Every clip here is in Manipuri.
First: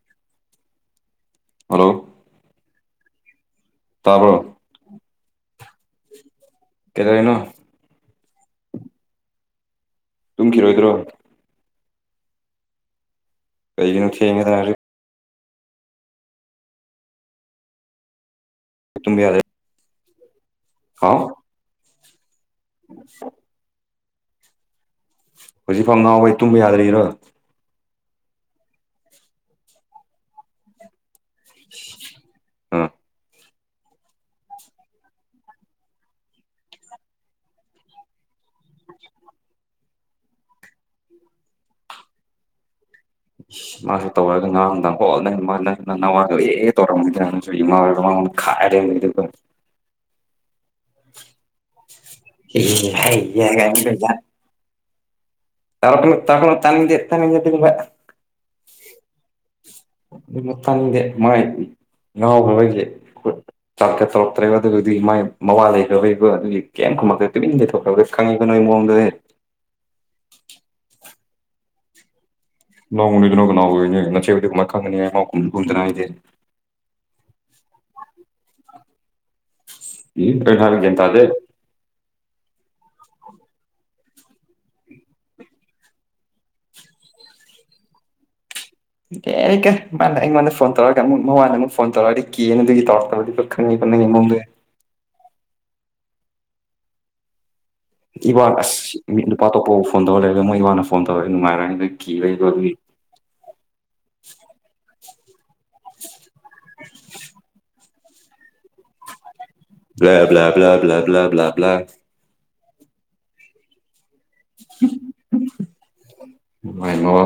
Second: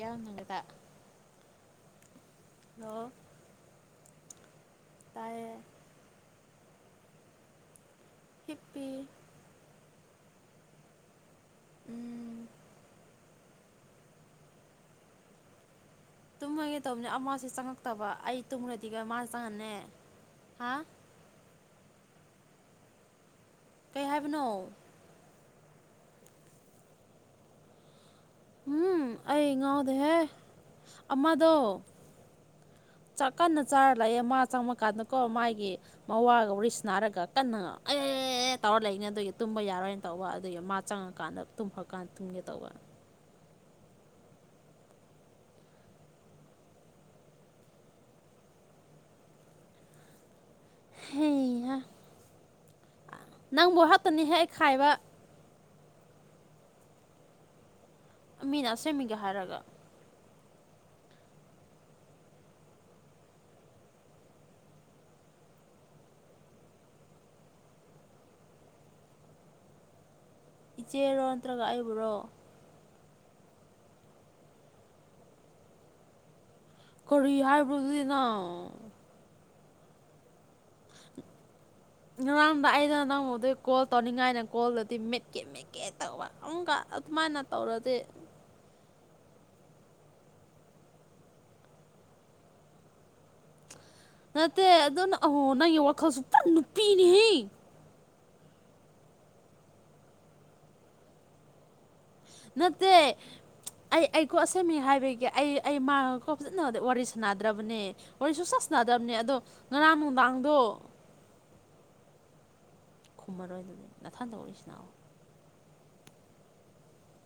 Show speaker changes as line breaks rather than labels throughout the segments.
ꯌꯥꯎꯅꯤꯡꯒꯗ
ꯍꯜꯂꯣ
ꯍꯜꯂꯣ
ꯇꯥꯕ꯭ꯔꯣ
ꯇꯥꯌꯦ
ꯀꯩꯗꯧꯔꯤꯅꯣ
ꯍꯤꯞꯄꯤ
ꯇꯨꯝꯈꯤꯔꯣꯏꯗ꯭ꯔꯣ
ꯎꯝ
ꯀꯩꯒꯤꯅꯣ ꯊꯦꯡꯉꯦꯗ [unintelligible]
ꯇꯨꯝꯃꯒꯦ ꯇꯧꯕꯅꯦ ꯑꯃꯁꯦ ꯆꯪꯉꯛꯇꯕ ꯑꯩ ꯇꯨꯝꯈ꯭ꯔꯗꯤꯒ ꯃꯥ
ꯇꯨꯝꯕ ꯌꯥꯗ꯭ꯔꯦ
ꯆꯪꯉꯅꯦ ꯍꯥ
ꯍꯥꯎ [unintelligible]
ꯀꯩ ꯍꯥꯏꯕꯅꯣ
ꯍꯧꯖꯤꯛ ꯐꯥꯎ ꯉꯥꯎꯋꯦ ꯇꯨꯝꯕ ꯌꯥꯗ꯭ꯔꯤꯔꯣ
ꯎꯝ ꯑꯩ ꯉꯥꯎꯗꯦꯍꯦ ꯑꯃꯗꯣ
ꯑꯥ
ꯆꯥꯛ ꯀꯟꯅ ꯆꯥꯔ ꯂꯩꯌꯦ ꯃꯥ ꯆꯪꯕꯀꯥꯟꯗꯀꯣ ꯃꯥꯒꯤ ꯃꯋꯥꯒ ꯋꯥꯔꯤ ꯁꯥꯟꯅꯔꯒ ꯀꯟꯅ [unintelligible] ꯑꯦ ꯇꯧꯔ ꯂꯩꯅꯤ ꯑꯗꯨꯒꯤ ꯇꯨꯝꯕ ꯌꯥꯔꯣꯏꯅ ꯇꯧꯕ ꯑꯗꯨꯒꯤ ꯃꯥ ꯆꯪꯉꯀꯥꯟꯗ ꯇꯨꯝꯈ꯭ꯔꯀꯥꯟꯗ ꯇꯨꯝꯒꯦ ꯇꯧꯕ
ꯏꯁ ꯃꯥꯖꯦ ꯇꯧꯔꯒ ꯉꯔꯥꯡ ꯅꯨꯡꯗꯥꯡ ꯍꯣꯜꯗ ꯅꯪ ꯃꯥ ꯅꯪ ꯅꯪ ꯅꯋꯥꯗ ꯑꯦ ꯇꯧꯔꯝꯃꯤꯗ ꯅꯪꯁꯨ [unintelligible] ꯈꯥꯏꯔ ꯂꯩꯔꯝꯃꯤꯗꯨꯒ
ꯍꯩꯍꯥ
[unintelligible]
ꯅꯪꯕꯨ ꯍꯛꯇꯅꯤ ꯍꯦꯛ
[unintelligible]
ꯈꯥꯏꯕ
ꯇꯔꯅ ꯇꯈꯅ ꯇꯅꯤꯡꯗꯦ ꯇꯅꯤꯡꯦꯕ
ꯃꯤꯅ ꯑꯁꯣꯏ ꯃꯤꯒ ꯍꯥꯏꯔꯒ
[unintelligible] [unintelligible] [unintelligible] ꯆꯥꯛꯀꯠ ꯇꯧꯔꯛꯇ꯭ꯔꯦꯕ ꯑꯗꯨꯗꯤ ꯃꯥꯏ ꯃꯕꯥ ꯂꯩꯈ꯭ꯔꯕꯩꯕ ꯑꯗꯨꯒꯤ ꯀꯔꯤꯝ ꯈꯨꯝꯃꯛꯇꯦ ꯇꯨꯃꯤꯟ ꯂꯩꯊꯣꯛꯈ꯭ꯔꯕ ꯈꯪꯉꯤꯕ [unintelligible] [unintelligible]
ꯏꯆꯦꯔꯣ ꯅꯠꯇ꯭ꯔꯒ ꯑꯩꯕꯨꯔꯣ
ꯅꯅꯥꯎꯅꯤꯗꯨꯅ ꯀꯅꯥꯎ ꯑꯣꯏꯅꯦ ꯉꯆꯦꯕꯨꯗꯤ ꯀꯃꯥꯏꯅ ꯈꯪꯉꯅꯤꯉꯃꯥꯎꯨꯝ ꯀꯨꯝꯗꯅ ꯍꯥꯏꯗꯤꯦ
ꯀꯔꯤ ꯍꯥꯏꯕꯔꯣ ꯑꯗꯨꯗꯤ ꯅꯪ
[unintelligible] [unintelligible]
ꯉꯔꯥꯡꯗ ꯑꯩꯅ ꯅꯪꯗꯩ ꯀꯣꯜ ꯇꯧꯅꯤꯡꯉꯥꯏꯅ ꯀꯣꯜꯗꯗꯤ ꯃꯦꯠꯀꯦ ꯃꯦꯠꯀꯦ ꯇꯧꯕꯨꯛ ꯁꯨꯃꯥꯏꯅ ꯇꯧꯔꯗꯤ
[inaudible] ꯀꯦ ꯀꯦ ꯃꯥꯅ ꯑꯩꯉꯣꯟꯗ ꯐꯣꯟ ꯇꯧꯔꯒ ꯑꯃꯨꯛ ꯃꯃꯣꯟꯗ ꯑꯃꯨꯛ ꯐꯣꯟ ꯇꯧꯔꯛꯑꯗꯤ ꯀꯦꯅ ꯑꯗꯨꯒꯤ ꯇꯧꯔꯛꯇꯕꯗꯤ ꯈꯪꯉꯕ
ꯅꯠꯇꯦ ꯑꯗꯨ ꯑꯍꯣ ꯅꯪꯒꯤ ꯋꯥꯈꯜꯁꯨ ꯄꯨ ꯅꯨꯄꯤꯅꯤꯍꯦ
ꯏꯕꯥ ꯑꯁ ꯃꯤꯠ ꯅꯨꯄꯥ ꯑꯇꯣꯞꯄꯕꯨ ꯐꯣꯟ ꯇꯧꯔ ꯂꯩꯔꯒꯦ ꯃꯣꯏ ꯏꯕꯥꯅ ꯐꯣꯟ ꯇꯧꯔꯦ ꯅꯨꯡꯉꯥꯏꯔꯦ ꯑꯗꯨ ꯀꯤꯕꯩꯀꯣ ꯑꯗꯨꯒꯤ
ꯅꯠꯇꯦ ꯑꯩ ꯑꯩꯀꯣ ꯑꯁꯦꯝꯃꯤ ꯍꯥꯏꯕꯒꯤ ꯑꯩ ꯑꯩ ꯃꯥꯀꯣ ꯐꯖꯅ ꯋꯥꯔꯤ ꯁꯥꯟꯅꯗ꯭ꯔꯕꯅꯦ ꯋꯥꯔꯤ ꯁꯨꯡꯁꯥ ꯁꯥꯟꯅꯗ꯭ꯔꯕꯅꯦ ꯑꯗꯣ
[unintelligible] [unintelligible]
ꯉꯔꯥꯡ
[unintelligible] [unintelligible]
ꯅꯨꯡꯗꯥꯡꯗꯣ
[unintelligible] [unintelligible] [unintelligible] [unintelligible] [unintelligible] [unintelligible]
ꯈꯨꯝꯃꯔꯣꯏꯗꯨꯗꯤ ꯅꯥꯊꯟꯗ ꯎꯂꯤꯁꯤꯅꯥꯎ
[unintelligible] ꯥꯃꯋꯥ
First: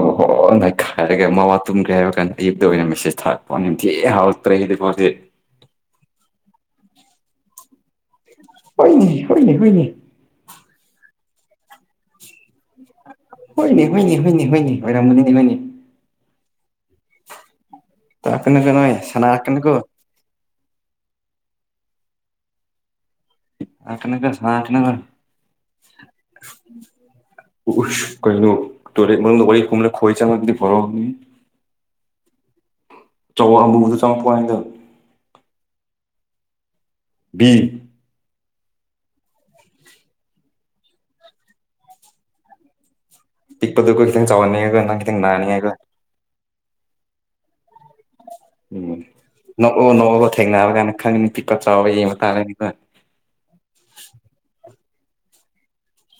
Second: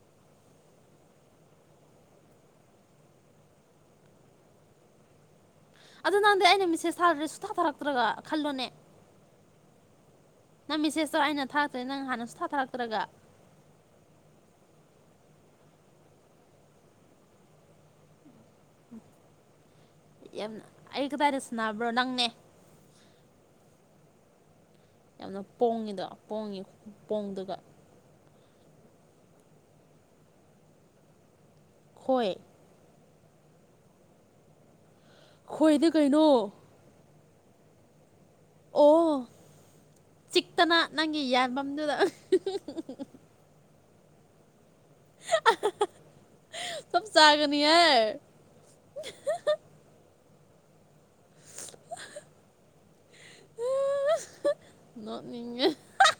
ꯃꯈꯥꯏꯔꯒꯦ ꯃꯃ ꯇꯨꯝꯒ꯭ꯔꯦ ꯍꯥꯏꯕ ꯀꯥꯟꯗ ꯑꯌꯨꯛꯇꯇ ꯑꯣꯏꯅ ꯃꯦꯁꯦꯖ ꯊꯥꯛꯛꯄ ꯅꯤꯡꯊꯤ ꯄꯛꯇ꯭ꯔꯦ ꯑꯩꯗꯤ ꯃꯥꯁꯤ
ꯑꯗꯨ ꯅꯪꯗꯤ ꯑꯩꯅ ꯃꯤꯁꯦꯁ ꯊꯥꯗꯔꯦ ꯁꯨ ꯊꯥꯊꯔꯛꯇ꯭ꯔꯒ
ꯍꯣꯏꯅꯦ ꯍꯣꯏꯅꯦ ꯍꯣꯏꯅꯦ
ꯅꯪ ꯃꯤꯁꯦꯁꯇꯣ ꯑꯩꯅ ꯊꯔꯛꯇꯣꯏ ꯅꯪ ꯍꯥꯟꯅꯁꯨ ꯊꯥꯔꯛꯛꯇ
ꯍꯣꯏꯅꯦ ꯍꯣꯏꯅꯦ ꯍꯣꯏꯅꯦ ꯍꯣꯏꯅꯦ ꯍꯣꯏꯔꯝꯃꯅꯤꯗꯤ ꯍꯅꯦ ꯀꯩꯅꯅ ꯀ ꯅꯣꯏ ꯁꯅꯥꯀꯅꯨꯀꯣ
ꯌꯥꯝ ꯑꯩ ꯀꯗꯥꯏꯗ ꯁꯥꯟꯅꯕ꯭ꯔꯣ ꯅꯪꯅꯦ
ꯁꯅꯥ ꯀꯅꯨꯀꯣ ꯁꯅꯥ
ꯌꯥꯝꯅ ꯄꯣꯡꯉꯤꯗ ꯄꯣꯡꯉꯤ ꯄꯣꯡꯗꯨꯒ
ꯀꯩꯅ ꯇꯦ ꯃꯔ ꯋꯥꯔꯤ ꯋꯥꯔꯤ ꯀ ꯈꯣꯏꯆꯥ ꯃꯗꯤ ꯐꯔ
ꯍꯣꯏ
ꯆꯋꯣꯜ ꯑꯃꯕꯨꯕꯨꯗ ꯆꯪꯉꯛꯄ ꯍꯥꯏꯗ
ꯈꯣꯏꯗꯤ ꯀꯩꯅꯣ
ꯕꯤ
ꯑꯣ ꯆꯤꯛꯇꯅ ꯅꯪꯒꯤ ꯌꯥꯟꯐꯝꯗꯨꯗ
ꯄꯤꯛꯄꯗꯨ ꯀꯇꯪ ꯆꯥꯅꯤ ꯍꯥꯏꯦꯒꯅꯥ ꯀꯇꯪ ꯅꯅꯥꯅꯤ ꯍꯥꯏꯒ
ꯆꯞ ꯆꯥꯒꯅꯤ ꯍꯥꯏ
ꯎꯝ ꯅꯣꯛꯎ ꯅꯣꯛꯎꯒ ꯊꯦꯡꯅꯔ ꯀꯥꯏꯅ ꯈꯪꯉꯅꯤ ꯄꯤꯛꯄ ꯆꯥꯎꯕ ꯌꯦꯡꯕ ꯇꯥꯔꯅꯤꯀꯣ [inaudible]
ꯅꯣꯛꯅꯤꯡꯉꯦ ꯍꯥ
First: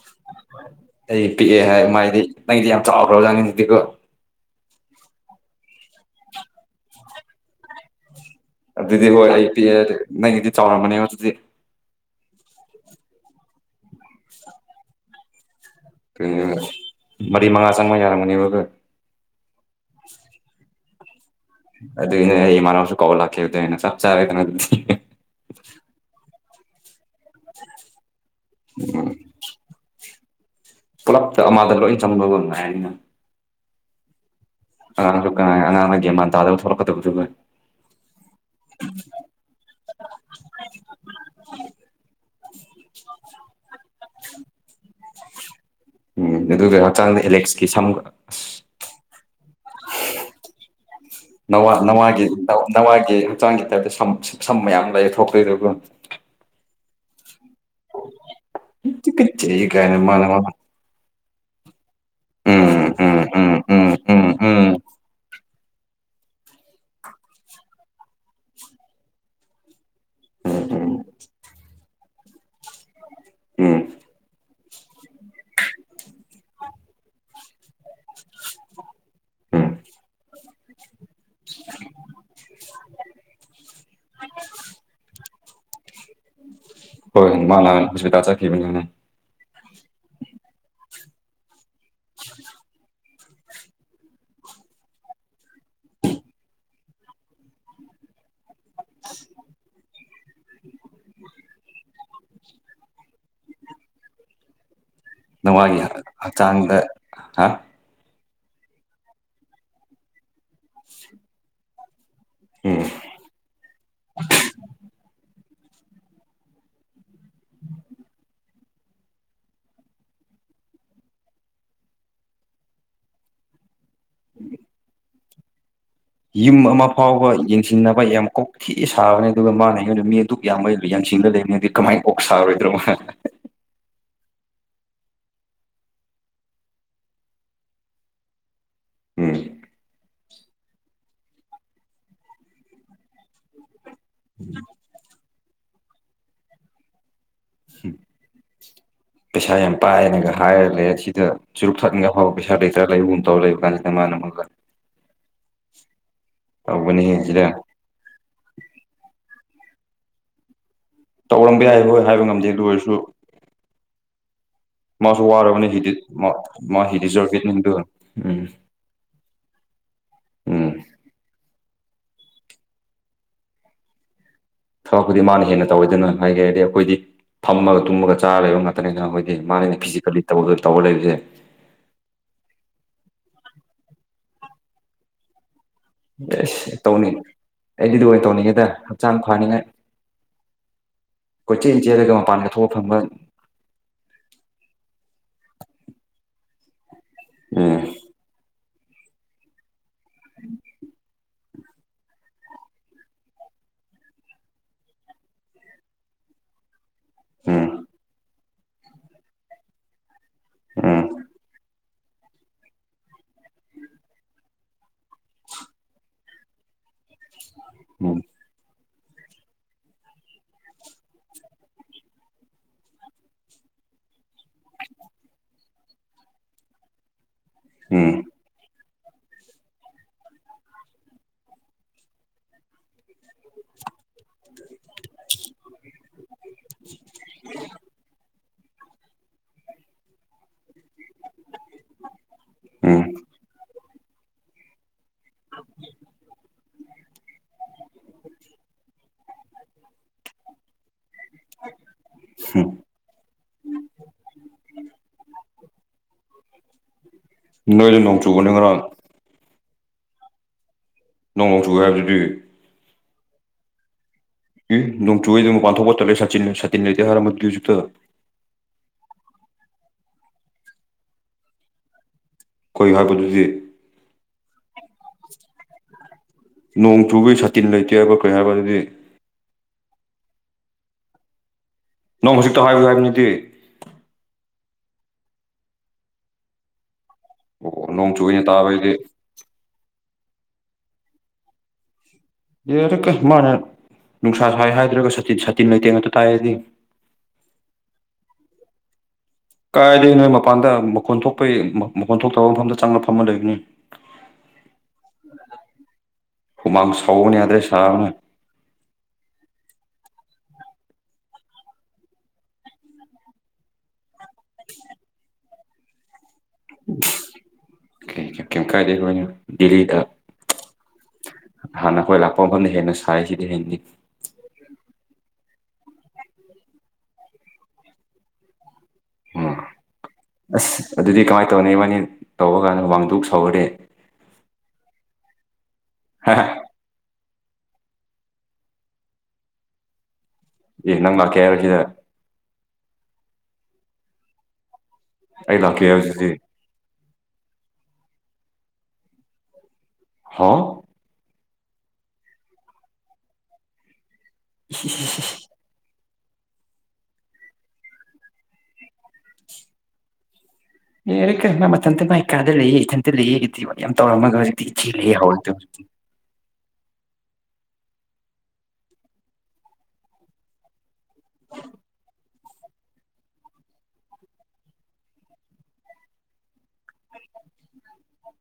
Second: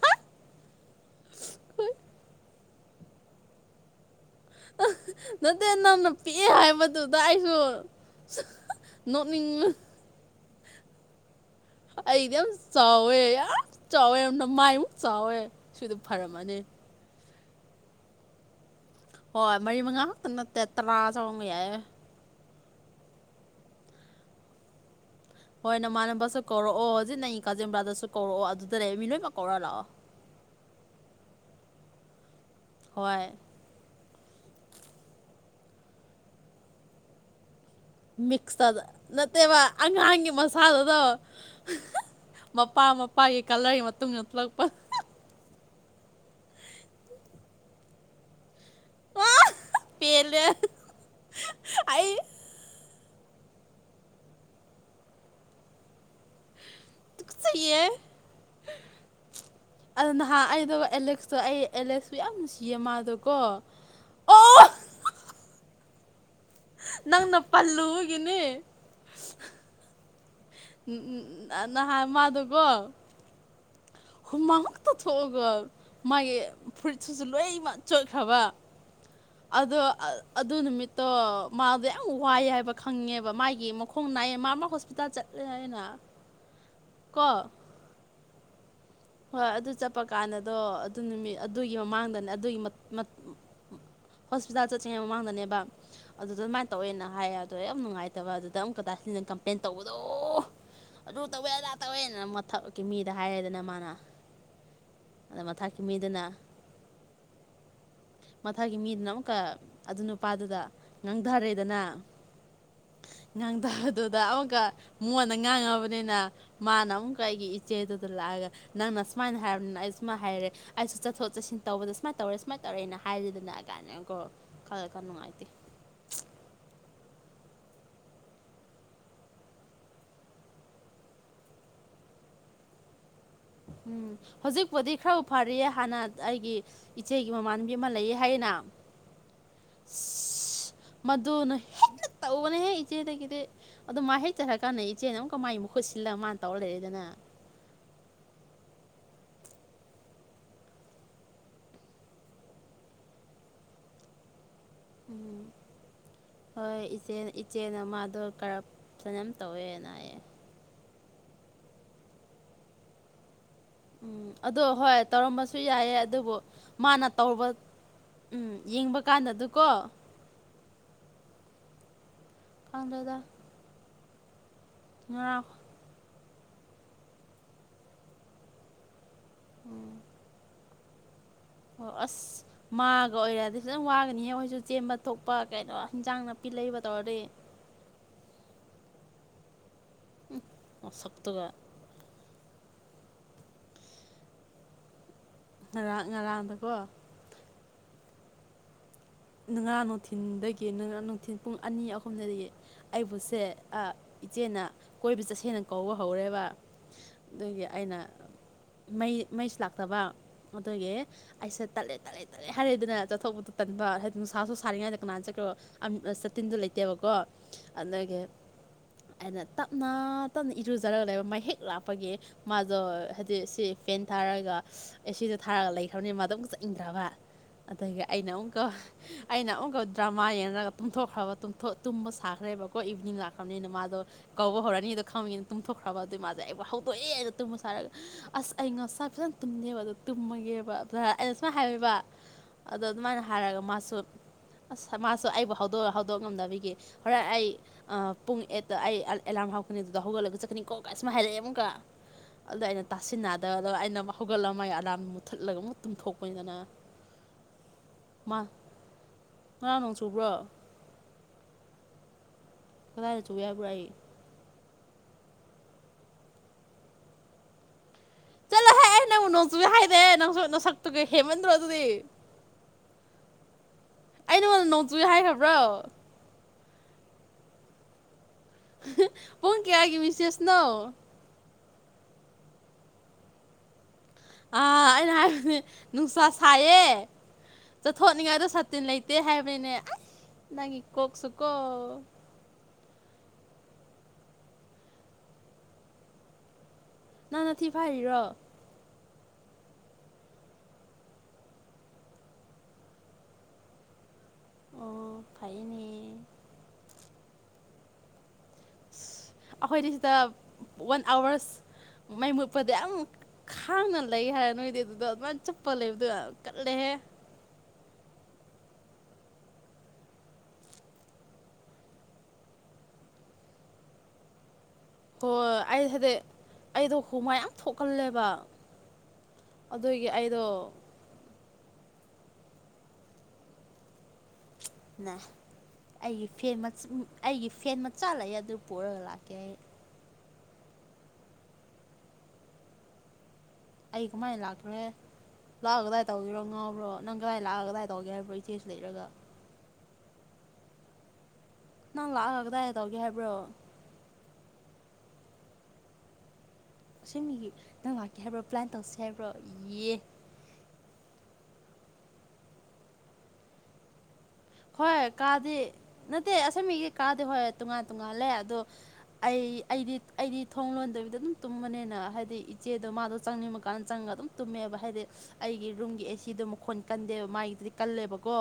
ꯑꯩ ꯄꯤꯛꯑꯦ ꯍꯥꯏ ꯃꯥꯏꯗꯤ ꯅꯪꯗꯤ ꯌꯥꯝ ꯆꯥꯎꯈ꯭ꯔꯣ ꯑꯣꯖꯥꯁꯤꯤꯀꯣ
ꯑꯍꯤ ꯅꯠꯇꯦ ꯅꯪꯅ ꯄꯤꯛꯑꯦ ꯍꯥꯏꯕꯗꯨꯗ ꯑꯩꯁꯨ
ꯑꯗꯨꯗꯤ ꯍꯣꯏ ꯑꯩ
ꯅꯣꯛꯅꯤꯡꯉ
ꯄꯤꯛꯑꯦ ꯅꯪꯒꯤꯗꯤ ꯆꯥꯎꯔꯝꯃꯅꯤ ꯑꯗꯨꯗꯤ
ꯑꯩꯗꯤ ꯌꯥꯝ ꯆꯋꯦ ꯌꯥꯝ ꯆꯥꯎꯋꯦ ꯅꯃꯥꯏꯃꯨꯛ ꯆꯥꯎꯋꯦ ꯁꯨ ꯑꯣꯏꯗꯤ
ꯀꯩꯅꯣ
ꯐꯔꯝꯃꯅꯤ
ꯃꯔꯤ ꯃꯉꯥ ꯆꯪꯕ ꯌꯥꯔꯝꯒꯅꯤꯕꯀꯣ
ꯍꯣꯏ ꯃꯔꯤ ꯃꯉꯥ ꯈꯛꯇ ꯅꯠꯇꯦ ꯇꯔꯥ ꯆꯪꯕ ꯌꯥꯏ
ꯆꯥ [unintelligible]
ꯍꯣꯏ ꯅꯃꯥꯟꯅꯕꯁꯨ ꯀꯧꯔꯛꯑꯣ ꯍꯧꯖꯤꯛ ꯅꯪ ꯀꯥꯖꯤꯜꯕ꯭ꯔꯥꯗꯁꯨ ꯀꯧꯔꯛꯑꯣ ꯑꯗꯨꯗ ꯂꯩ ꯃꯤ ꯂꯣꯏꯅꯃꯛ ꯀꯧꯔ ꯂꯥꯛꯑꯣ
ꯄꯨꯂꯞ ꯑꯃꯥꯗ ꯂꯣꯏꯅ ꯆꯪꯕꯒꯨꯝꯅ
ꯍꯣꯏ
ꯁꯨꯦ [unintelligible]
ꯃꯤꯛꯁꯇ ꯅꯠꯇꯦꯕ ꯑꯉꯥꯡꯒꯤ ꯃꯁꯥꯗꯣ ꯍꯤꯍꯤ ꯃꯄꯥ ꯃꯄꯥꯒꯤ ꯀꯂꯔꯒꯤ ꯃꯇꯨꯡ ꯏꯟꯅ ꯊꯣꯛꯂꯛꯄ
ꯎꯝ ꯑꯗꯨꯒ ꯍꯆꯥꯡꯗ ꯑꯦꯂꯦꯛꯁꯀꯤ ꯁꯝ ꯑꯁ
ꯄꯦꯜꯂꯦ
ꯅꯋꯥ
ꯑꯩ
ꯅꯋꯥꯒꯤ ꯅꯋꯥꯒꯤ ꯍꯛꯆꯥꯡꯒꯤ ꯇꯥꯏꯞꯇ ꯁꯝ ꯁꯝ ꯃꯌꯥꯝ ꯂꯩꯑꯦ ꯊꯣꯛꯇ꯭ꯔꯦ ꯑꯗꯨꯒ
ꯌꯦ
ꯇꯨꯀꯠꯆꯩ ꯀꯥꯏꯅ
ꯑꯗꯨ
ꯃꯥꯅ ꯃꯥ
ꯅꯍꯥꯟ ꯑꯩꯗꯣ ꯑꯦꯂꯦꯛꯁꯇꯣ ꯑꯩ ꯑꯦꯂꯦꯛꯁ ꯁꯨ ꯌꯥꯝ ꯅꯨꯡꯁꯤꯌꯦ
ꯎꯝ ꯎꯝ
ꯃꯥꯗꯣꯀꯣ
ꯎꯝ ꯎꯝ ꯎꯝ
ꯑꯣ
ꯎꯝ
ꯅꯪꯅ ꯄꯜꯂꯨꯕꯒꯤꯅꯦ
ꯎꯝ
ꯎꯝ ꯅꯍꯥꯟ ꯃꯥꯗꯨꯀꯣ
ꯎꯝ
ꯍꯨꯃꯥꯡ ꯑꯃꯨꯛꯇ ꯊꯣꯛꯑꯒ ꯃꯥꯒꯤ ꯐꯨꯔꯤꯠꯁꯨ ꯂꯣꯏꯃꯛ ꯆꯣꯠꯈ꯭ꯔꯕ
ꯎꯝ
ꯑꯣ ꯑꯗꯨ ꯅꯨꯃꯤꯠꯇꯣ ꯃꯥꯗꯣ ꯌꯥꯝ ꯋꯥꯏ ꯍꯥꯏꯕ ꯈꯪꯉꯦꯕ ꯃꯥꯒꯤ ꯃꯈꯣꯡ ꯅꯥꯏꯌꯦ ꯃꯥ ꯃꯥ ꯍꯣꯁꯄꯤꯇꯥꯜ ꯆꯠꯂꯦ ꯍꯥꯏꯌꯦꯅ
ꯍꯣꯏ ꯃꯥ ꯅꯍꯥꯟ ꯍꯣꯁꯄꯤꯇꯥꯜ ꯆꯠꯈꯤꯕꯅꯤꯅꯦ
ꯍꯣꯏ ꯑꯗꯨ ꯆꯠꯄ ꯀꯥꯟꯗꯗꯣ ꯑꯗꯨ ꯅꯨꯃꯤꯠ ꯑꯗꯨꯒꯤ ꯃꯃꯥꯡꯗꯅꯦ ꯑꯗꯨꯒꯤ
ꯎꯝ
ꯍꯣꯁꯄꯤꯇꯥꯜ ꯆꯠꯇ꯭ꯔꯤꯉꯩ ꯃꯃꯥꯡꯗꯅꯦꯕ ꯑꯗꯨꯗ ꯑꯗꯨꯃꯥꯏꯅ ꯇꯧꯋꯦꯅ ꯍꯥꯏꯌꯦ ꯑꯗꯣ ꯌꯥꯝ ꯅꯨꯡꯉꯥꯏꯇꯕ ꯑꯗꯨꯗ ꯑꯃꯨꯛꯀ ꯗꯥ ꯁꯤꯖꯤꯟꯅ ꯀꯝꯄ꯭ꯂꯦꯟ ꯇꯧꯕꯗꯣ ꯑꯗꯨ ꯇꯧꯋꯦ ꯑꯗꯥ ꯇꯧꯋꯦꯅ ꯃꯊꯛꯀꯤ ꯃꯤꯗ ꯍꯥꯏꯔꯦꯗꯅ ꯃꯥꯅ ꯑꯗ ꯃꯊꯛꯀꯤ
ꯅꯋꯥꯒꯤ
ꯃꯤꯗꯨꯅ
ꯍꯛꯆꯥꯡꯗ ꯍꯥ
ꯃꯊꯥꯒꯤ ꯃꯤꯗꯨꯅ ꯑꯃꯨꯛꯀ ꯑꯗꯨ ꯅꯨꯄꯥꯗꯨꯗ ꯉꯥꯡꯊꯔꯦꯗꯅ
ꯎꯝ
ꯉꯥꯡꯗꯕꯗꯨꯗ ꯑꯃꯨꯛꯀ ꯃꯣꯟꯗ ꯉꯥꯡꯉꯕꯅꯤꯅ ꯃꯥꯅ ꯑꯃꯨꯛꯀ ꯑꯩꯒꯤ ꯏꯆꯦꯗꯨꯗ ꯂꯥꯛꯑꯒ ꯅꯪꯅ ꯁꯨꯃꯥꯏꯅ ꯍꯥꯏꯔꯕꯅꯤꯅ ꯑꯩ ꯁꯨꯥꯏꯅꯔꯦ ꯑꯩꯁꯨ ꯆꯠꯊꯣꯛ ꯆꯠꯁꯤꯟ ꯇꯧꯕꯗ ꯁꯨꯥꯏꯅ ꯇꯧꯔꯦ ꯁꯨꯃꯥꯏꯅ ꯇꯧꯔꯦ ꯍꯥꯏꯔꯤꯗꯅ ꯀꯥꯏꯅꯀꯣ ꯈꯜꯂ ꯈꯔ ꯅꯨꯡꯉꯥꯏꯇꯦ
ꯌꯨꯝ ꯑꯃ ꯐꯥꯎꯕ ꯌꯦꯡꯁꯤꯟꯅꯕ ꯌꯥꯝ ꯀꯣꯛꯊꯤ ꯁꯥꯕꯅꯤ ꯑꯗꯨꯒ ꯃꯥꯅ ꯑꯩꯉꯣꯟꯗ ꯃꯤ ꯑꯗꯨꯛ ꯌꯥꯝꯕ ꯌꯦꯡꯁꯤꯟꯂ ꯂꯩꯕꯅꯤꯗꯤ ꯀꯃꯥꯏꯅ ꯑꯣꯛ ꯁꯥꯔꯣꯏꯗ꯭ꯔꯣ
ꯎꯝ ꯍꯧꯖꯤꯛꯄꯨꯗꯤ ꯈꯔ ꯐꯔꯤꯌꯦ ꯍꯥꯟꯅ ꯑꯩꯒꯤ ꯏꯆꯦꯒꯤ ꯃꯃꯥꯟꯅꯕꯤ ꯑꯃ ꯂꯩꯌꯦ ꯍꯥꯏꯌꯦꯅ
ꯎꯝ
ꯃꯗꯨꯅ ꯍꯦꯛꯇ ꯇꯧꯕꯅꯦ ꯍꯦ ꯏꯆꯦ ꯗꯒꯤꯗꯤ ꯑꯗꯣ ꯃꯥ ꯍꯦꯛ ꯆꯔꯛꯀꯥꯟꯗ ꯏꯆꯦꯅ ꯑꯃꯛ ꯀꯃꯥꯏ ꯃꯈꯨꯨꯠ ꯁꯤꯜꯂꯒ ꯃꯥꯅ ꯇꯧꯔ ꯂꯩꯔꯦꯗꯅ
[inaudible] ꯄꯩꯁꯥ ꯌꯥꯝ ꯄꯥꯏꯌꯦꯅꯒ ꯍꯥꯏꯔ ꯂꯩ ꯁꯤꯗ ꯆꯨꯔꯨꯞ ꯊꯛꯅꯤꯡꯉꯥꯏ ꯐꯥꯎꯕ ꯄꯩꯁꯥ ꯂꯩꯇ꯭ꯔꯒ ꯂꯩꯕꯒꯨꯝ ꯇꯧꯔ ꯂꯩꯕ ꯀꯥꯟꯁꯤꯗ ꯃꯥꯅ [unintelligible]
ꯎꯝ ꯍꯣꯏ
ꯇꯧꯕꯅꯦꯍꯦ
ꯏꯆꯦ
ꯁꯤꯗ
ꯏꯆꯦꯅ ꯃꯥꯗꯣ ꯀꯔꯞ ꯐꯅ ꯇꯧꯋꯦꯅꯌꯦ
ꯇꯧꯔꯝꯕ ꯌꯥꯏ ꯍꯣꯏ ꯍꯥꯏꯕ ꯉꯝꯗꯦ ꯑꯗꯨ ꯑꯣꯏꯔꯁꯨ
ꯎꯝ ꯑꯗꯣ ꯍꯣꯏ
ꯃꯥꯁꯨ
ꯇꯧꯔꯝꯕꯁꯨ
ꯋꯥꯔꯕꯅꯤ ꯍꯤꯗꯤ
ꯌꯥꯏꯑꯦ
ꯃꯥ
ꯑꯗꯨꯕꯨ
ꯃꯥ ꯍꯤ
ꯃꯥꯅ
ꯗꯤꯖꯔꯞ ꯏꯠ
ꯇꯧꯕ
ꯅꯪꯗꯨ
ꯎꯝ ꯌꯦꯡꯕ ꯀꯥꯟꯗ ꯀꯣ
ꯎꯝ
ꯈꯪꯗ꯭ꯔꯦꯗ
ꯊꯕꯛꯄꯨꯗꯤ ꯃꯥꯅ ꯍꯦꯟꯅ ꯇꯧꯋꯦꯗꯅ ꯍꯥꯏꯒꯦ ꯍꯥꯏꯗꯤ ꯑꯩꯈꯣꯏꯗꯤ ꯐꯝꯃꯒ ꯇꯨꯝꯃꯒ ꯆꯥꯔ ꯂꯩꯕ ꯉꯥꯛꯇꯅꯤꯅ ꯑꯈꯣꯏ ꯑꯦ ꯃꯥꯅꯤꯅꯦ ꯐꯤꯖꯤꯀꯦꯜꯂꯤ ꯇꯧꯔꯒ ꯇꯧꯔ ꯂꯩꯕꯁꯦ
ꯑꯣ ꯑꯁ ꯃꯥꯒ ꯑꯣꯏꯔꯗꯤ ꯐꯖꯅ ꯋꯥꯒꯅꯤꯍꯦ ꯍꯣꯏꯁꯨ ꯆꯦꯟꯕ ꯊꯣꯛꯄ ꯀꯩꯅꯣ ꯍꯤꯟꯖꯥꯡ ꯅꯥꯄꯤ
ꯑꯦꯁ
ꯂꯩꯕ
ꯇꯧꯅꯤꯡ
ꯇꯧꯔꯗꯤ
ꯑꯩꯗꯤ ꯑꯣꯏꯅ ꯇꯧꯅꯤꯡꯉꯦꯗ ꯍꯛꯆꯥꯡ ꯐꯅꯤꯉꯥꯏ
ꯃꯁꯛꯇꯨꯒ
ꯀꯣꯢꯆꯦꯟ ꯆꯦꯟꯔꯒ ꯃꯄꯥꯟ ꯊꯣꯛꯑ ꯐꯪꯕꯟ
ꯉꯔꯥꯡ ꯉꯔꯥꯡ ꯗꯀꯣ
ꯎꯝ
ꯅꯉꯥꯅꯨ ꯊꯤꯟꯗꯣꯏꯒꯤ ꯅ ꯉꯥꯅꯨ ꯊꯤꯟ ꯄꯨꯡ ꯑꯅꯤ ꯑꯍꯨꯝꯗꯗꯤ ꯑꯩꯕꯨꯁꯦ ꯑ ꯏꯆꯦꯅ ꯀꯣꯏꯕ ꯆꯠꯁꯦꯅ ꯀꯧꯕ ꯍꯧꯔꯦꯕ ꯑꯥ ꯑꯗꯨꯒꯤ
ꯎꯝ
ꯑꯩꯅꯩ ꯃꯩ ꯃꯩꯁꯨ ꯂꯥꯛꯇꯕ ꯑꯗꯨꯒꯤ ꯑꯩꯁꯦ ꯇꯜꯂꯦ ꯇꯜꯂꯦ ꯇꯜꯂꯦ ꯍꯥꯏꯔꯦꯗꯅ ꯆꯠꯊꯣꯛꯄꯗꯨ ꯇꯟꯕ ꯅꯨꯡꯁꯥꯁꯨ ꯁꯥꯔꯤꯉꯩꯗ ꯀꯅꯥꯅ ꯆꯈ꯭ꯔꯣ ꯑꯝ ꯁꯥꯠꯇꯤꯟꯗꯨ ꯂꯩꯇꯦꯕꯀꯣ
ꯎꯝ
ꯑꯗꯒꯤ ꯑꯩꯅ ꯇꯞꯅ ꯇꯞꯅ ꯏꯔꯨꯖꯔꯒ ꯂꯩꯕ ꯃꯍ ꯍꯦꯛ ꯂꯥꯛꯄꯒꯤ ꯃꯥꯗꯣ ꯍꯥꯏꯗꯤ ꯁꯤ ꯐꯦꯟ ꯊꯥꯔꯒ ꯑꯦ ꯁꯤꯗꯣ ꯊꯥꯔꯒ ꯂꯩꯈ꯭ꯔꯕꯅꯦ ꯃꯥꯗꯣ ꯑꯃꯨꯛꯀ ꯆꯠꯅꯤꯡꯗ꯭ꯔꯕ ꯑꯗꯒꯤ
ꯎꯝ
ꯑꯩꯅ ꯑꯃꯨꯛꯀꯣ ꯑꯩꯅ ꯑꯃꯨꯛꯀ ꯗ꯭ꯔꯃꯥ ꯌꯦꯡꯔꯒ ꯇꯨꯝꯊꯣꯛꯈ꯭ꯔꯕ ꯇꯨꯝꯊꯣꯛ ꯇꯨꯝꯕ ꯁꯥꯈ꯭ꯔꯦꯕꯀꯣ ꯏꯚꯅꯤꯡ ꯂꯥꯛꯈ꯭ꯔꯕꯅꯤꯅ ꯃꯥꯗꯣ ꯀꯧꯕ ꯍꯧꯔꯅꯤ ꯑꯗꯣ ꯈꯪꯉꯤ ꯇꯨꯝꯊꯣꯛꯈ꯭ꯔꯕ ꯑꯗꯨꯏ ꯃꯥꯖꯦ ꯑꯩꯕꯨ ꯍꯧꯗꯣꯛꯑꯦ ꯅ ꯇꯨꯝꯕ ꯁꯥꯔꯒ ꯑꯁ ꯑꯩ ꯉꯛ ꯁꯥꯖꯦꯜ ꯇꯨꯝꯅꯦꯕ ꯑꯗꯣ ꯇꯨꯝꯃꯒꯦꯕ ꯑꯗ ꯑꯩꯅ ꯁꯨꯃꯥꯏꯅ ꯍꯥꯏꯕ ꯑꯗꯣ
ꯎꯝ
ꯑꯗꯨꯃꯥꯏꯅ ꯍꯥꯏꯔꯒ ꯃꯥ ꯇꯨꯠ ꯑꯁ ꯃꯥꯁꯨ ꯑꯩꯕꯨ ꯍꯧꯗꯣꯛ ꯍꯧꯗꯣꯛ ꯉꯝꯗꯕꯒꯤ ꯍꯣꯔꯦꯟ ꯑꯩ ꯑꯥ ꯄꯨꯡ ꯑꯦꯠꯇ ꯑꯩ ꯑꯦ ꯑꯦꯂꯥꯝ ꯍꯧꯒꯠꯀꯅꯤ ꯑꯗꯨꯗ ꯍꯧꯒꯠꯂꯒ ꯆꯠꯀꯅꯤꯀꯣ ꯀꯥꯏ ꯁꯨꯃꯥꯏ ꯍꯥꯏꯔꯛꯑꯦ ꯑꯃꯨꯛꯀ ꯑꯗꯨꯗ
ꯎꯝ
ꯑꯩꯅ ꯇꯥꯁꯤꯟꯅꯗꯕꯗ ꯑꯩꯅ ꯑꯃꯨꯛ ꯍꯧꯒꯠꯂ ꯃꯥꯒꯤ ꯑꯂꯥꯝ ꯃꯨꯠꯊꯠꯂꯒ ꯑꯃꯨꯛ ꯇꯨꯝꯊꯣꯛꯄꯅꯤꯗꯅ
ꯅꯣꯏꯅ ꯅꯣꯡ
ꯃꯥ
ꯆꯨꯒꯅꯤꯀꯣ
ꯉꯔꯥꯡ ꯅꯣꯡ ꯆꯨꯕ꯭ꯔꯣ
ꯅꯣꯡ ꯆꯨꯢꯌꯦ ꯍꯥꯏꯕꯗꯨꯗꯤ
ꯀꯥꯗꯥꯢꯗ ꯆꯨꯢꯌꯦ ꯍꯥꯢꯕꯥ꯭ꯔꯣ ꯑꯩ
ꯏ ꯅꯣꯡꯆꯨꯑꯦꯗꯤ ꯃꯄꯥꯟ ꯊꯣꯛꯄ ꯇꯜꯂꯦ ꯁꯇꯤꯟ ꯁꯇꯤꯟ ꯂꯩꯇꯦ ꯍꯥꯏꯔꯝꯕꯗꯨꯗꯤ ꯍꯧꯖꯤꯛꯇ
ꯅꯣꯡꯆꯨꯋꯦ ꯍꯥꯢꯗꯦ ꯅꯪꯁꯨ ꯅꯁꯛꯇꯨꯒꯦ ꯍꯦꯃꯟꯗ꯭ꯔꯣ ꯑꯗꯨꯗꯤ
ꯀꯩ ꯍꯥꯏꯕꯗꯨꯗꯤ
ꯑꯩ ꯅꯉꯣꯟꯗ ꯅꯣꯡ ꯆꯨꯏ ꯍꯥꯏꯈ꯭ꯔꯕ꯭ꯔꯣ
ꯅꯣꯡ ꯆꯨꯕꯒꯤ ꯁꯥꯇꯤꯟ ꯂꯩꯇꯦꯕ
[unintelligible] ꯄꯨꯡ ꯀꯌꯥꯒꯤ ꯃꯤꯁꯦꯁꯅꯣ
ꯅꯪ ꯍꯧꯖꯤꯛꯇ ꯍꯥꯏꯌꯨ ꯍꯥꯏꯕꯅꯤꯗꯤ
ꯑꯥ ꯑꯩꯅ ꯍꯥꯏꯕꯗꯤ ꯅꯨꯡꯁꯥ ꯁꯥꯏꯌꯦ
ꯑꯣ ꯅꯣꯡ
ꯆꯠꯊꯣꯛꯅꯤꯡꯉꯥꯏ
ꯆꯨꯅ
ꯗꯨ ꯁꯥꯠꯇꯤꯟ
ꯇꯥꯕꯩꯗꯤ
ꯂꯩꯇꯦ ꯍꯥꯏꯕꯅꯤꯅꯦ ꯑꯁ ꯅꯪꯒꯤ ꯀꯣꯛꯁꯨꯀꯣ
ꯑꯦ ꯑꯗꯨꯀꯛ ꯃꯥꯅ ꯅꯨꯡꯁꯥ ꯁꯥꯏ ꯍꯥꯏꯗ꯭ꯔꯒꯁꯨ ꯁꯥꯇꯤꯟ ꯁꯥꯇꯤꯟ ꯂꯩꯇꯦ ꯑꯗꯨ ꯇꯥꯢꯌꯦ ꯑꯩꯗꯤ
ꯅꯪ ꯅꯊꯤ ꯐꯥꯢꯔꯤꯔꯣ
ꯀꯥꯏꯗꯒꯤ ꯅꯣ ꯃꯄꯥꯟꯗ ꯃꯈꯣꯟ ꯊꯣꯛꯄꯒꯤ ꯃꯈꯣꯟ ꯊꯣꯛꯇꯕ ꯃꯐꯝꯗ ꯆꯪꯉꯥ ꯐꯝꯃ ꯂꯩꯕꯅꯤ
ꯑꯣ ꯐꯩꯅꯦ
ꯍꯨꯃꯥꯡ ꯁꯧꯕꯅ ꯌꯥꯗ꯭ꯔꯦ ꯁꯥꯕꯅ
ꯑꯩꯈꯣꯏꯗꯤ ꯁꯤꯗ ꯋꯥꯟ ꯑꯥꯋꯔꯁ ꯃꯩ ꯃꯨꯠꯄꯗ ꯌꯥꯝ ꯈꯥꯡꯅ ꯂꯩ ꯍꯥꯏꯌꯦ ꯅꯣꯏꯗꯤ ꯑꯗꯨꯗꯣ ꯑꯗꯨꯃꯥꯏꯅ ꯆꯞꯄ ꯂꯩꯕꯗ ꯀꯜꯂꯦꯍꯦ
ꯀꯦꯝ ꯀꯥꯢꯗꯦ ꯗꯦꯂꯤꯗ ꯍꯥꯟꯅ ꯑꯩꯈꯣꯏ ꯂꯥꯛꯄ ꯃꯐꯝꯗ ꯍꯦꯟꯅ ꯁꯥꯏꯁꯤꯗꯤ ꯍꯦꯟꯅꯤ
ꯍꯣꯏ ꯑꯩ ꯍꯥꯏꯗꯤ ꯑꯩꯗꯣ ꯍꯨꯃꯥꯡ ꯌꯥꯝ ꯊꯣꯛꯀꯜꯂꯦꯕ
ꯎꯝ
ꯑꯗꯨꯒꯤ ꯑꯩꯗꯣ
ꯇꯧꯅꯩꯕꯥꯅꯤ ꯇꯧꯕ ꯀꯥꯟꯗ ꯍꯨꯃꯥꯡꯗꯨꯛ ꯁꯧꯔꯗꯤ
ꯅꯦ ꯑꯩꯒꯤ
ꯍꯥ
ꯐꯦꯟ ꯃꯆꯥ ꯑꯩꯒꯤ ꯐꯦꯟ ꯃꯆꯥ ꯂꯩꯑꯦ ꯑꯗꯨ ꯄꯨꯔꯒ ꯂꯥꯛꯀꯦ ꯑꯩ
ꯑꯦ ꯅꯪ ꯂꯥꯛꯀꯦ ꯍꯥꯢꯔ ꯀꯤꯔ
ꯑꯩ ꯀꯃꯥꯏ ꯂꯥꯛꯇꯣꯔꯦ
ꯑꯩ
ꯂꯥꯛꯑ
ꯂꯥꯛꯀꯦ
ꯀꯗꯥꯏ
ꯍꯥꯏꯕꯁꯤꯗꯤ
ꯇꯧꯒꯦꯔꯣ ꯉꯥꯎꯕ꯭ꯔꯣ ꯅꯪ ꯀꯗꯥꯏ ꯂꯥꯛꯑꯒ ꯀꯗꯥꯏ ꯇꯧꯒꯦ ꯍꯥꯏꯕ꯭ꯔꯣ ꯏꯆꯦꯁꯨ ꯂꯩꯔꯒ
ꯍꯥ
ꯅꯪ ꯂꯥꯛꯑꯒ ꯀꯗꯥꯏ ꯇꯧꯒꯦ ꯍꯥꯏꯕ꯭ꯔꯣ
[unintelligible]
ꯁꯦꯡꯕꯒꯤ ꯅꯪ ꯉꯥꯛꯀꯦ ꯍꯥꯏꯕ꯭ꯔꯣ ꯄ꯭ꯂꯥꯟ ꯇꯧꯁꯦ ꯍꯥꯏꯕ꯭ꯔꯣ ꯌꯦ
ꯑꯦ ꯀꯦ ꯃꯥ ꯃꯊꯟꯇ ꯃꯥꯏ ꯀꯥꯗ ꯂꯩꯦꯥꯌꯦ ꯏꯊꯟ ꯂꯩꯦꯥꯌꯦ ꯌꯥꯝ ꯇꯧꯔꯃꯒ
ꯍꯣꯏ ꯀꯥꯗꯤ ꯅꯠꯇꯦ ꯑꯁꯦꯡꯕꯒꯤ ꯀꯥꯗꯤ ꯍꯣꯏ ꯇꯣꯉꯥꯟ ꯇꯣꯉꯥꯟꯂ ꯑꯗꯣ ꯑꯩ ꯑꯩꯗꯤ ꯑꯩꯗꯤ ꯊꯣꯡ ꯂꯣꯟꯗꯕꯤꯗ ꯑꯗꯨꯝ ꯇꯨꯝꯕꯅꯤꯅ ꯍꯥꯏꯗꯤ ꯏꯆꯦꯗꯣ ꯃꯥꯗꯣ ꯆꯪꯅꯤꯡꯕꯀꯥꯟꯗ ꯆꯪꯉꯒ ꯑꯗꯨꯝ ꯇꯨꯝꯃꯦꯕ ꯍꯥꯏꯗꯤ ꯑꯩꯒꯤ ꯔꯨꯝꯒꯤ ꯑꯦꯁꯤꯗꯣ ꯃꯈꯣꯟ ꯀꯟꯗꯦꯕ ꯃꯥꯒꯤ ꯗꯤ ꯀꯜꯂꯦꯕꯀꯣ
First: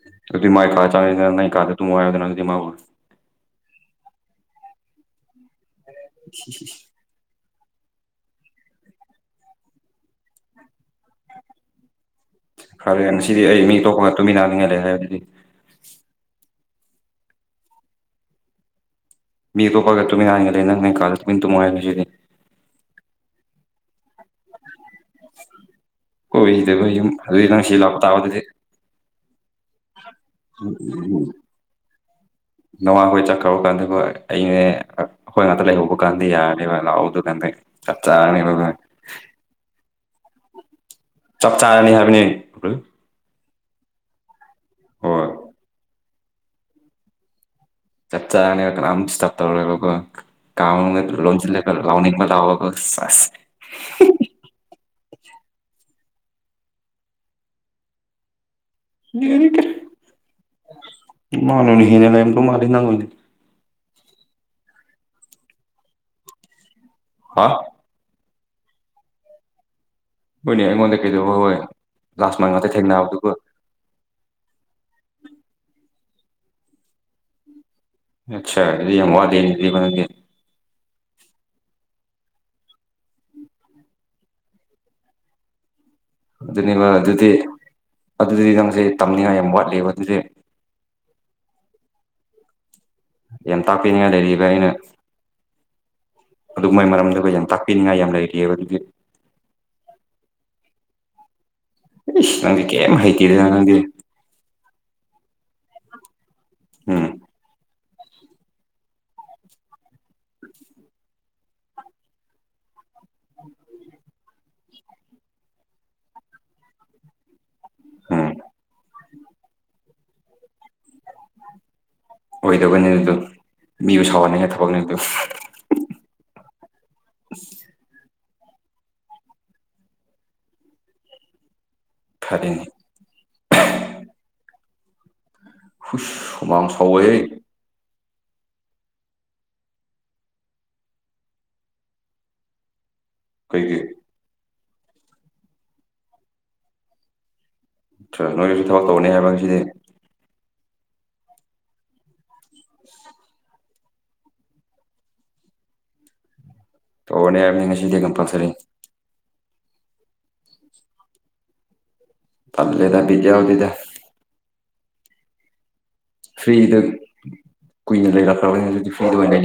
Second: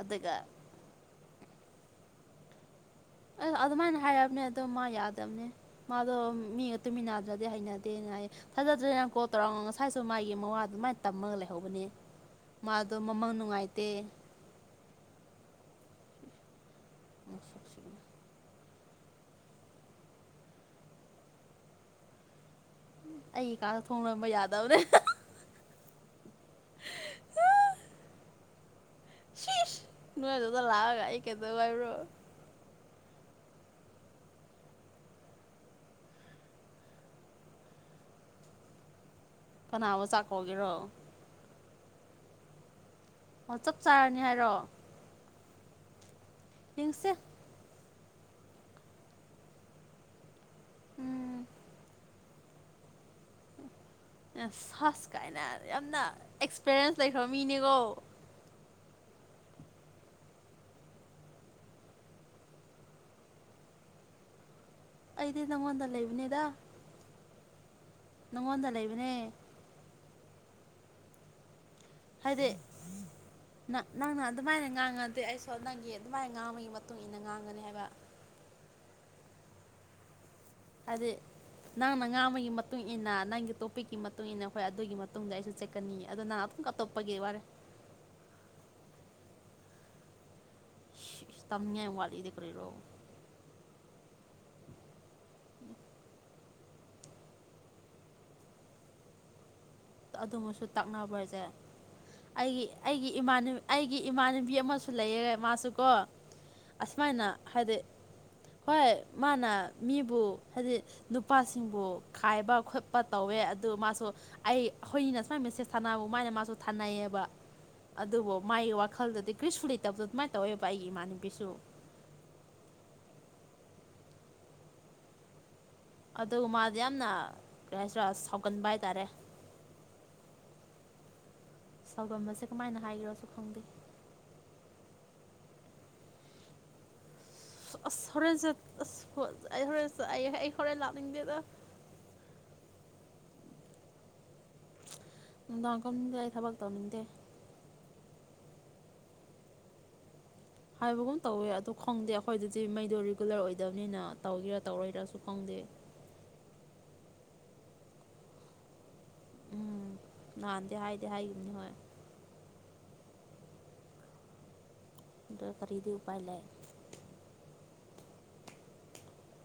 ꯑꯗꯨꯒ
ꯑꯗꯨꯗꯤ ꯃꯥꯒꯤ ꯀꯥꯗ ꯆꯪꯉꯗꯤ ꯃꯥꯒꯤ ꯀꯥꯗ ꯇꯨꯝꯃꯣ ꯍꯥꯏꯌꯨꯗꯅ ꯃꯥꯕꯨ
ꯑꯩ ꯑꯗꯨꯃꯥꯏꯅ ꯍꯥꯏꯔꯕꯅꯦ ꯑꯗꯣ ꯃꯥ ꯌꯥꯗꯕꯅꯤ ꯃꯥꯗꯣ ꯃꯤꯒ ꯇꯨꯃꯤꯟꯅꯗ꯭ꯔꯗꯤ ꯍꯩꯅꯗꯦ ꯇꯦꯅ ꯍꯥꯏ ꯊꯥꯖꯗ꯭ꯔꯦꯅ ꯀꯣꯜ ꯇꯧꯔ ꯉꯁꯥꯏꯁꯨ ꯃꯥꯒꯤ ꯃꯋꯥꯗꯨꯃꯥꯏꯅ ꯇꯝꯃꯒ ꯂꯩꯍꯧꯕꯅꯦ ꯃꯥꯗꯣ
ꯐꯔꯦ
ꯃꯃꯪ
ꯉꯁꯤꯗꯤ ꯑꯩ ꯃꯤ
ꯅꯨꯡꯉꯥꯏꯇꯦ
ꯇꯣꯛꯞꯄꯒ ꯇꯨꯃꯤꯟꯅꯅꯤꯡꯉꯥꯏ ꯂꯩꯔꯦ ꯑꯗꯨꯗꯤ ꯃꯤ ꯑꯇꯣꯞꯄꯒ ꯇꯨꯃꯤꯟꯅꯤꯒ ꯂꯩ ꯅꯪ ꯀꯥꯗ ꯇꯨꯃꯤꯅ ꯇꯨꯝꯃꯣ ꯍꯥꯏꯌꯣ ꯉꯁꯤꯗꯤ
ꯑꯩꯒꯤ ꯀꯥꯗꯣ ꯊꯣꯡ ꯂꯣꯟ
[unintelligible] ꯑꯗꯨꯗꯤ ꯅꯪ ꯁꯤꯗ ꯂꯥꯛꯄ ꯇꯥꯕ ꯗꯨꯗꯤ
ꯍꯤꯁ ꯅꯣꯏ ꯑꯗꯨꯗ ꯂꯥꯛꯑꯒ ꯑꯩ ꯀꯩꯗꯧ ꯍꯥꯏꯕ꯭ꯔꯣ
ꯇꯧ ꯀꯥꯟꯗꯀꯣ ꯑꯩꯅꯦ ꯈꯣꯏ ꯉꯥꯛꯇ ꯂꯩꯍꯧꯕꯒꯥ ꯀꯥꯟꯗꯤ ꯌꯥꯔꯅꯤꯕ ꯂꯥꯛꯑꯣ ꯑꯗꯨꯀꯥꯟꯗ ꯆꯞ ꯆꯥꯔꯅꯤ ꯍ [unintelligible]
ꯀꯅꯥꯕꯨ ꯆꯥꯛ ꯀꯧꯒꯦꯔꯣ
ꯆꯞ ꯆꯥꯔꯅꯤ ꯍꯥꯏꯕꯅꯤ
ꯑꯣ ꯆꯞ ꯆꯥꯔꯅꯤ ꯍꯥꯏꯔꯣ
ꯍꯣꯏ
ꯌꯦꯡꯁꯦ
ꯆꯞ ꯆꯥꯔꯅꯤ ꯀꯅꯥꯝ ꯗꯤꯁꯇꯔꯞ ꯇꯧꯔꯔꯣꯏꯕꯀꯣ ꯀꯥ ꯃꯅꯨꯡꯗ
ꯎꯝ
ꯂꯣꯟꯁꯤꯜꯂ ꯂꯥꯎꯅꯤꯡꯕ ꯂꯥꯛꯑꯣꯀꯣ ꯁꯦꯁ
ꯑꯦꯁ ꯍꯁ ꯀꯥꯏꯅ ꯌꯥꯝꯅ ꯑꯦꯛꯁꯄꯤꯔꯤꯌꯦꯟꯁ ꯂꯩꯈ꯭ꯔꯕ ꯃꯤꯅꯦꯀꯣ
ꯂꯩꯇꯦ ꯃꯥꯅ ꯑꯣꯏꯅ ꯍꯦꯟꯅ ꯂꯩꯔꯝꯗꯣꯏ ꯃꯤꯜꯂꯤ ꯅꯪ ꯑꯣꯏꯅ
ꯑꯩꯗꯤ ꯅꯪꯉꯣꯟꯗ ꯂꯩꯕꯅꯤꯗ
ꯍꯥ
ꯅꯪꯉꯣꯟꯗ ꯂꯩꯕꯅꯦ
ꯍꯣꯏꯅꯦ ꯑꯩꯉꯣꯟꯗ ꯀꯩꯗꯧꯕ ꯍꯣꯏ ꯂꯥꯁ ꯅꯥꯏꯠ
ꯍꯥꯏꯗꯤ
ꯉꯥꯛꯇ ꯊꯦꯡꯅꯕꯗꯨꯒ
ꯅ ꯅꯪꯅ ꯑꯗꯨꯃꯥꯏꯅ ꯉꯥꯡꯉꯗꯤ ꯑꯩꯁꯨ ꯅꯪꯒꯤ ꯑꯗꯨꯃꯥꯏꯅ ꯉꯥꯡꯕꯒꯤ ꯃꯇꯨꯡ ꯏꯟꯅ ꯉꯥꯡꯒꯅꯤ ꯍꯥꯏꯕ
ꯑꯠꯁꯥ [unintelligible]
ꯑꯗꯤ ꯅꯪꯅ ꯉꯥ ꯑꯃꯒꯤꯒꯤ ꯃꯇꯨꯡ ꯏꯟꯅ ꯅꯪꯒꯤ ꯇꯣꯄꯤꯛꯀꯤ ꯃꯇꯨꯡ ꯃꯇꯨꯡꯏꯟꯅ ꯍꯣꯏ ꯑꯗꯨꯒꯤ ꯃꯇꯨꯡ ꯑꯩꯁꯨ ꯆꯠꯀꯅꯤ ꯑꯗꯣ ꯅꯪ ꯑꯗꯨꯝ
ꯑꯗꯨꯅꯦꯕ
ꯑꯇꯣꯞꯄꯒꯤ
ꯑꯗꯨꯗꯤ
ꯋꯥꯔꯤ
ꯑꯗꯨꯗꯤ ꯅꯪꯁꯦ ꯇꯝꯅꯤꯡꯉꯥꯏ ꯌꯥꯝ ꯋꯥꯠꯂꯤꯕ ꯑꯗꯨꯗꯤ
ꯇꯃꯤꯌꯥ ꯎꯕꯂꯤꯗ ꯀꯔꯤꯔꯣ
ꯌꯥꯝ ꯇꯥꯛꯄꯤꯅꯤꯡꯉꯥꯏ ꯂꯩꯔꯤꯕ ꯑꯩꯅ ꯑꯗꯨ ꯃꯥꯏ ꯃꯔꯝꯗ ꯌꯥꯝ ꯇꯥꯛꯄꯤꯅꯤꯡꯉꯥꯏ ꯌꯥꯝ ꯂꯩꯔꯤꯑꯕ ꯑꯗꯨꯒꯤ
ꯑꯗꯨꯃꯁꯨ ꯇꯛꯅꯕ꯭ꯔꯖꯦ ꯑꯩꯒꯤ
ꯅꯪꯗꯤ ꯀꯩꯝ
ꯑꯩꯒꯤ ꯏꯃꯥꯟ
ꯍꯩꯇꯦꯗꯅ ꯅꯪꯗꯤ
ꯑꯩꯒꯤ ꯏꯃꯥꯟꯅꯕꯤ ꯑꯃꯁꯨ ꯂꯩꯌꯦ ꯃꯥꯁꯨꯀꯣ
ꯎꯝ
ꯑꯁꯃꯥꯏꯅ ꯍꯥꯏꯗꯤ
[inaudible]
ꯍꯣꯏ ꯃꯥꯅ ꯃꯤꯕꯨ ꯍꯥꯏꯗꯤ ꯅꯨꯄꯥꯁꯤꯡꯕꯨ ꯈꯥꯏꯕ ꯈꯣꯠꯄ ꯇꯧꯋꯦ ꯑꯗꯨ ꯃꯥꯁꯨ ꯑꯩ ꯑꯩꯈꯣꯏꯅꯤꯅ ꯁꯨꯃꯥꯏꯅ ꯃꯦꯁꯦꯖ ꯊꯥꯅꯕ ꯃꯥꯥꯏꯅ ꯃꯥꯁꯨ ꯊꯥꯅꯩꯌꯦꯕ
ꯎꯝ
ꯑꯗꯨꯕꯨ ꯃꯥꯒꯤ ꯋꯥꯈꯜꯗꯗꯤ ꯀ꯭ꯔꯤꯁꯄꯨ ꯂꯩꯇꯕꯗꯣ ꯑꯗꯨꯃꯥꯏꯅ ꯇꯧꯋꯦꯕ ꯄꯥꯏ ꯑꯩꯒꯤ ꯏꯃꯥꯟꯅꯕꯤꯁꯨ
ꯑꯣꯏꯗꯕꯅꯤ ꯑꯗꯨ ꯃꯤꯕꯨ ꯁ꯭ꯋꯥꯍꯟꯅꯤꯡꯉꯥꯢ ꯊꯕꯛꯅꯦꯕꯨ
ꯑꯗꯨ ꯃꯥꯗꯤ ꯌꯥꯝꯅ ꯀꯩ ꯍꯥꯏꯁꯤꯔꯥ ꯁꯥꯎꯒꯟꯕ ꯍꯥꯏꯇꯥꯔꯦ ꯁꯥꯎꯒꯟꯕꯁꯦ
ꯐꯔꯦꯅꯦ
ꯀꯃꯥꯏꯅ ꯍꯥꯏꯒꯦꯔꯁꯨ ꯈꯪꯗꯦ
ꯍꯨꯁ ꯍꯨꯃꯥꯡ ꯁꯥꯎꯋꯦ
ꯑꯁ ꯑꯁ ꯍꯣꯔꯦꯟ ꯆꯠ ꯑꯁ ꯑꯩ ꯍꯣꯔꯦꯟꯠ ꯑꯩ ꯑꯩ ꯍꯣꯔꯦꯟ ꯂꯥꯛꯅꯤꯡꯗꯦꯗ
ꯀꯩꯒꯤ
ꯅꯨꯡꯗꯥꯡꯈꯣꯗ ꯑꯩ ꯊꯕꯛ ꯇꯧꯅꯤꯡꯗꯦ
ꯇ꯭ꯔ ꯅꯣꯏꯒꯤꯁꯨ ꯊꯕꯛ ꯇꯧꯅꯤ ꯍꯥꯏꯕ ꯉꯁꯤꯗꯤ
ꯍꯥꯏꯕꯒꯨꯝ ꯇꯧꯋꯦ ꯑꯗꯨ ꯈꯪꯗꯦ ꯑꯩꯈꯣꯏꯗꯗꯤ ꯃꯩꯗꯣ ꯔꯤꯒꯨꯂꯔ ꯑꯣꯏꯗꯦ ꯗꯕꯅꯤꯅ ꯇꯧꯒꯦꯔꯥ ꯇꯧꯔꯣꯏꯔꯁꯨ ꯈꯪꯗꯦ
ꯇꯧꯔꯅꯦ ꯍꯥꯏꯕꯅꯤ ꯉꯁꯤꯗꯤ ꯀꯝꯄꯜꯁꯔꯤ
ꯎꯝ ꯅꯍꯥꯟꯗꯤ ꯍꯥꯏꯗꯤ ꯍꯥꯏꯈꯤꯕꯅꯤ ꯍꯣꯏ
ꯇꯜꯂꯦꯗ ꯕꯤꯗ ꯌꯥꯎꯗꯦꯗ
ꯗꯦ ꯐꯔꯤꯗꯤ
ꯐ꯭ꯔꯤꯗ ꯀꯨꯏꯅ ꯂꯩꯔꯛꯈ꯭ꯔꯕꯅꯤ ꯍꯧꯖꯤ ꯐ꯭ꯔꯤꯗ ꯑꯣꯏꯅ ꯂꯩ